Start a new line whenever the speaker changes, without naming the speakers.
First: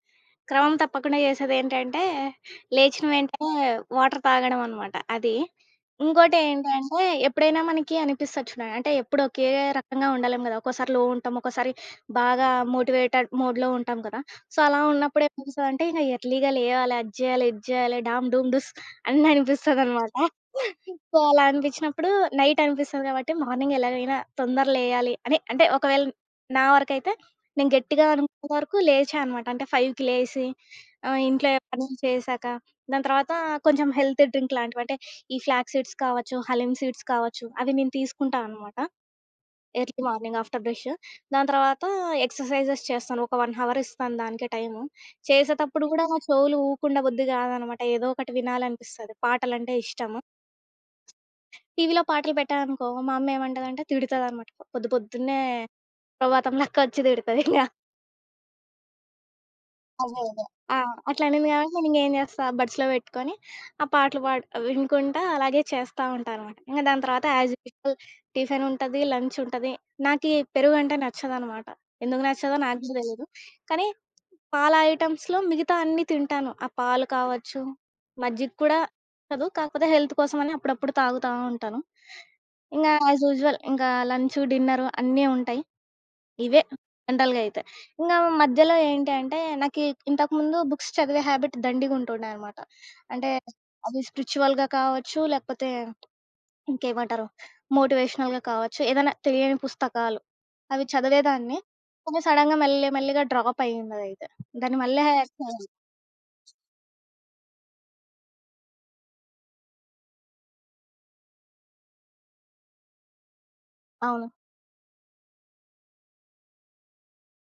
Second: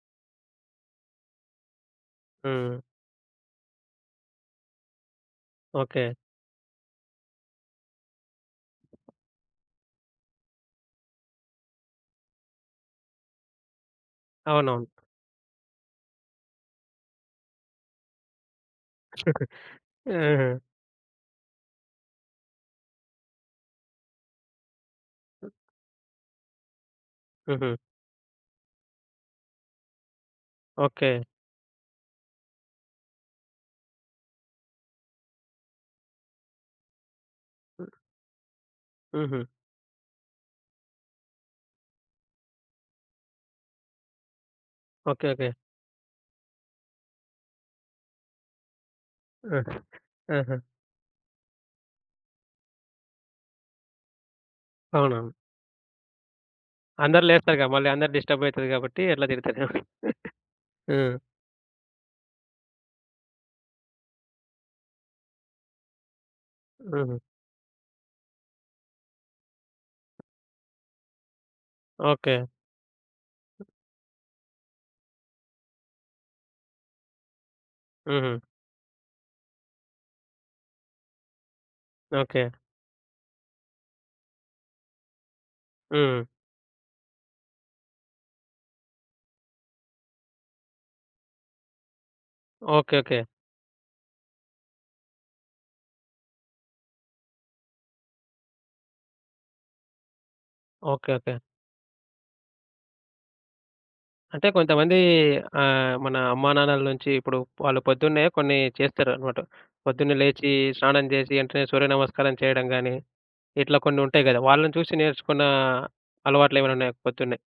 క్రమం తప్పకుండా జేసేదేంటంటే,
హ్మ్.
లేచిన వెంటనే, వాటర్ తాగడమనమాట అది.
ఓకే.
ఇంకోటేంటంటే, ఎప్పుడైనా మనకి అనిపిస్తది చూడండి, అంటే ఎప్పుడోకే రకంగా ఉండలేం గదా! ఒక్కోసారి లో ఉంటాం. ఒక్కోసారి బాగా మోటివేటెడ్ మోడ్‌లో ఉంటాం గదా! సో, అలా
అవునవును.
ఉన్నప్పుడేమనిపిస్తాదంటే, ఇంక ఎర్లీగా లేవాలి, అది జేయాలి, ఇది జేయాలి డామ్, డూమ్, డూస్ అని అనిపిస్తుందనమాట.
ఆహా!
సో, అలా అనిపించినప్పుడు నైట్ అనిపిస్తది గాబట్టి, మార్నింగ్ ఎలాగైనా తొందర లేయాలి అని
హ్మ్.
అంటే ఒకవేళ నా వరకైతే నేను
హుహు.
గట్టిగా అనుకున్నంత వరకు లేచా అనమాట. అంటే 5:00కి లేసి ఆహ్,
ఓకే.
ఇంట్లో పనులు చేసాక, దాని తర్వాత కొంచెం హెల్తీ డ్రింక్ లాంటివంటే, ఈ ఫ్లాగ్ సీడ్స్ కావచ్చు, హలీం సీడ్స్ కావచ్చు అవి నేను
హ్మ్.
తీసుకుంటానమాట.
హుహు.
Early morning after brush. దాని తర్వాత ఎక్సర్‌‌సైజెస్ చేస్తాను. ఒక 1 అవర్ ఇస్తాను దానికే టైము.
ఓకే. ఓకే.
చేసేతప్పుడు కూడా నా చెవులు ఊకుండ బుద్ధి కాదనమాట ఏదో ఒకటి వినాలనిపిస్తది పాటలంటే
ఓకె.
ఇష్టం.
ఆహా!
టీవీలో పాటలు పెట్టాననుకో, మా అమ్మ ఏమంటదంటే తిడతదన్నమాట.
అవునవును.
పొద్దుపొద్దున్నే సుప్రభాతం లెకొచ్చి
అందరూ
తిడతదింగ.
లేస్తారుగా మళ్ళీ అందరు డిస్టర్బ్‌యితారు గాబట్టి అట్లా తిడతరేమో.
అదే, అదే. ఆ!
హ్మ్.
అట్లా అనింది గాబట్టి నేనింగ ఏం చేస్తా? బడ్స్‌లో బెట్టుకొని, ఆ పాటలు బాడి వినుకుంటా అలాగే చేస్తా ఉంటానమాట. ఇంగ దాని
హుహు.
తర్వాత యాజ్ యూజువల్ టిఫినుంటది, లంచుంటది. నాకి పెరుగంటే నచ్చదనమాట. ఎందుకు
ఓకే.
నచ్చదో నాకు గూడా దెలీదు.
హ్మ్.
కానీ, పాల ఐటమ్స్‌లో మిగతా అన్నీ తింటాను. ఆ పాలు కావచ్చు,
హుహు.
మజ్జిగ కూడా నచ్చదు. కాకపోతే హెల్త్ కోసం అని అప్పుడప్పుడు తాగుతా ఉంటాను.
ఓకే.
ఇంగ యాజ్ యూజువల్ ఇంగా లంచు, డిన్నరు అన్నీ ఉంటాయి.
హ్మ్.
ఇవే జనరల్‌గాయితే. ఇంకా మధ్యలో ఏంటి అంటే, నాకి ఇంతకుముందు బుక్స్ చదివే హాబిట్ దండిగుంటుండేనమాట.
ఓకే. ఓకే.
అంటే, అవి స్ప్రిచ్యువల్‌గా కావచ్చు, లేపోతే, ఇంకేమంటారు? మోటివేషనల్‌గా కావచ్చు. ఏదైనా తెలియని పుస్తకాలు అవి
ఓకే. ఓకే.
చదివేదాన్ని. కొన్ని సడన్‌గా మెల్లి, మెల్లిగా డ్రాప్ అయ్యిందదైయితే.
అంటే
దాన్ని
కొంతమంది
మళ్ళీ చదవలే.
ఆహ్, మన అమ్మానాన్నల నుంచి ఇప్పుడు వాళ్ళు పొద్దున్నే కొన్ని చేస్తారనమాట. పొద్దున్నే లేచి స్నానం జేసి, ఏంటనే సూర్యనమస్కారం చేయడం గానీ, ఇట్లా కొన్ని ఉంటాయి
అవును.
గదా! వాళ్ళని చూసి నేర్చుకున్న అలవాట్లెమైనున్నాయా పొద్దున్నే?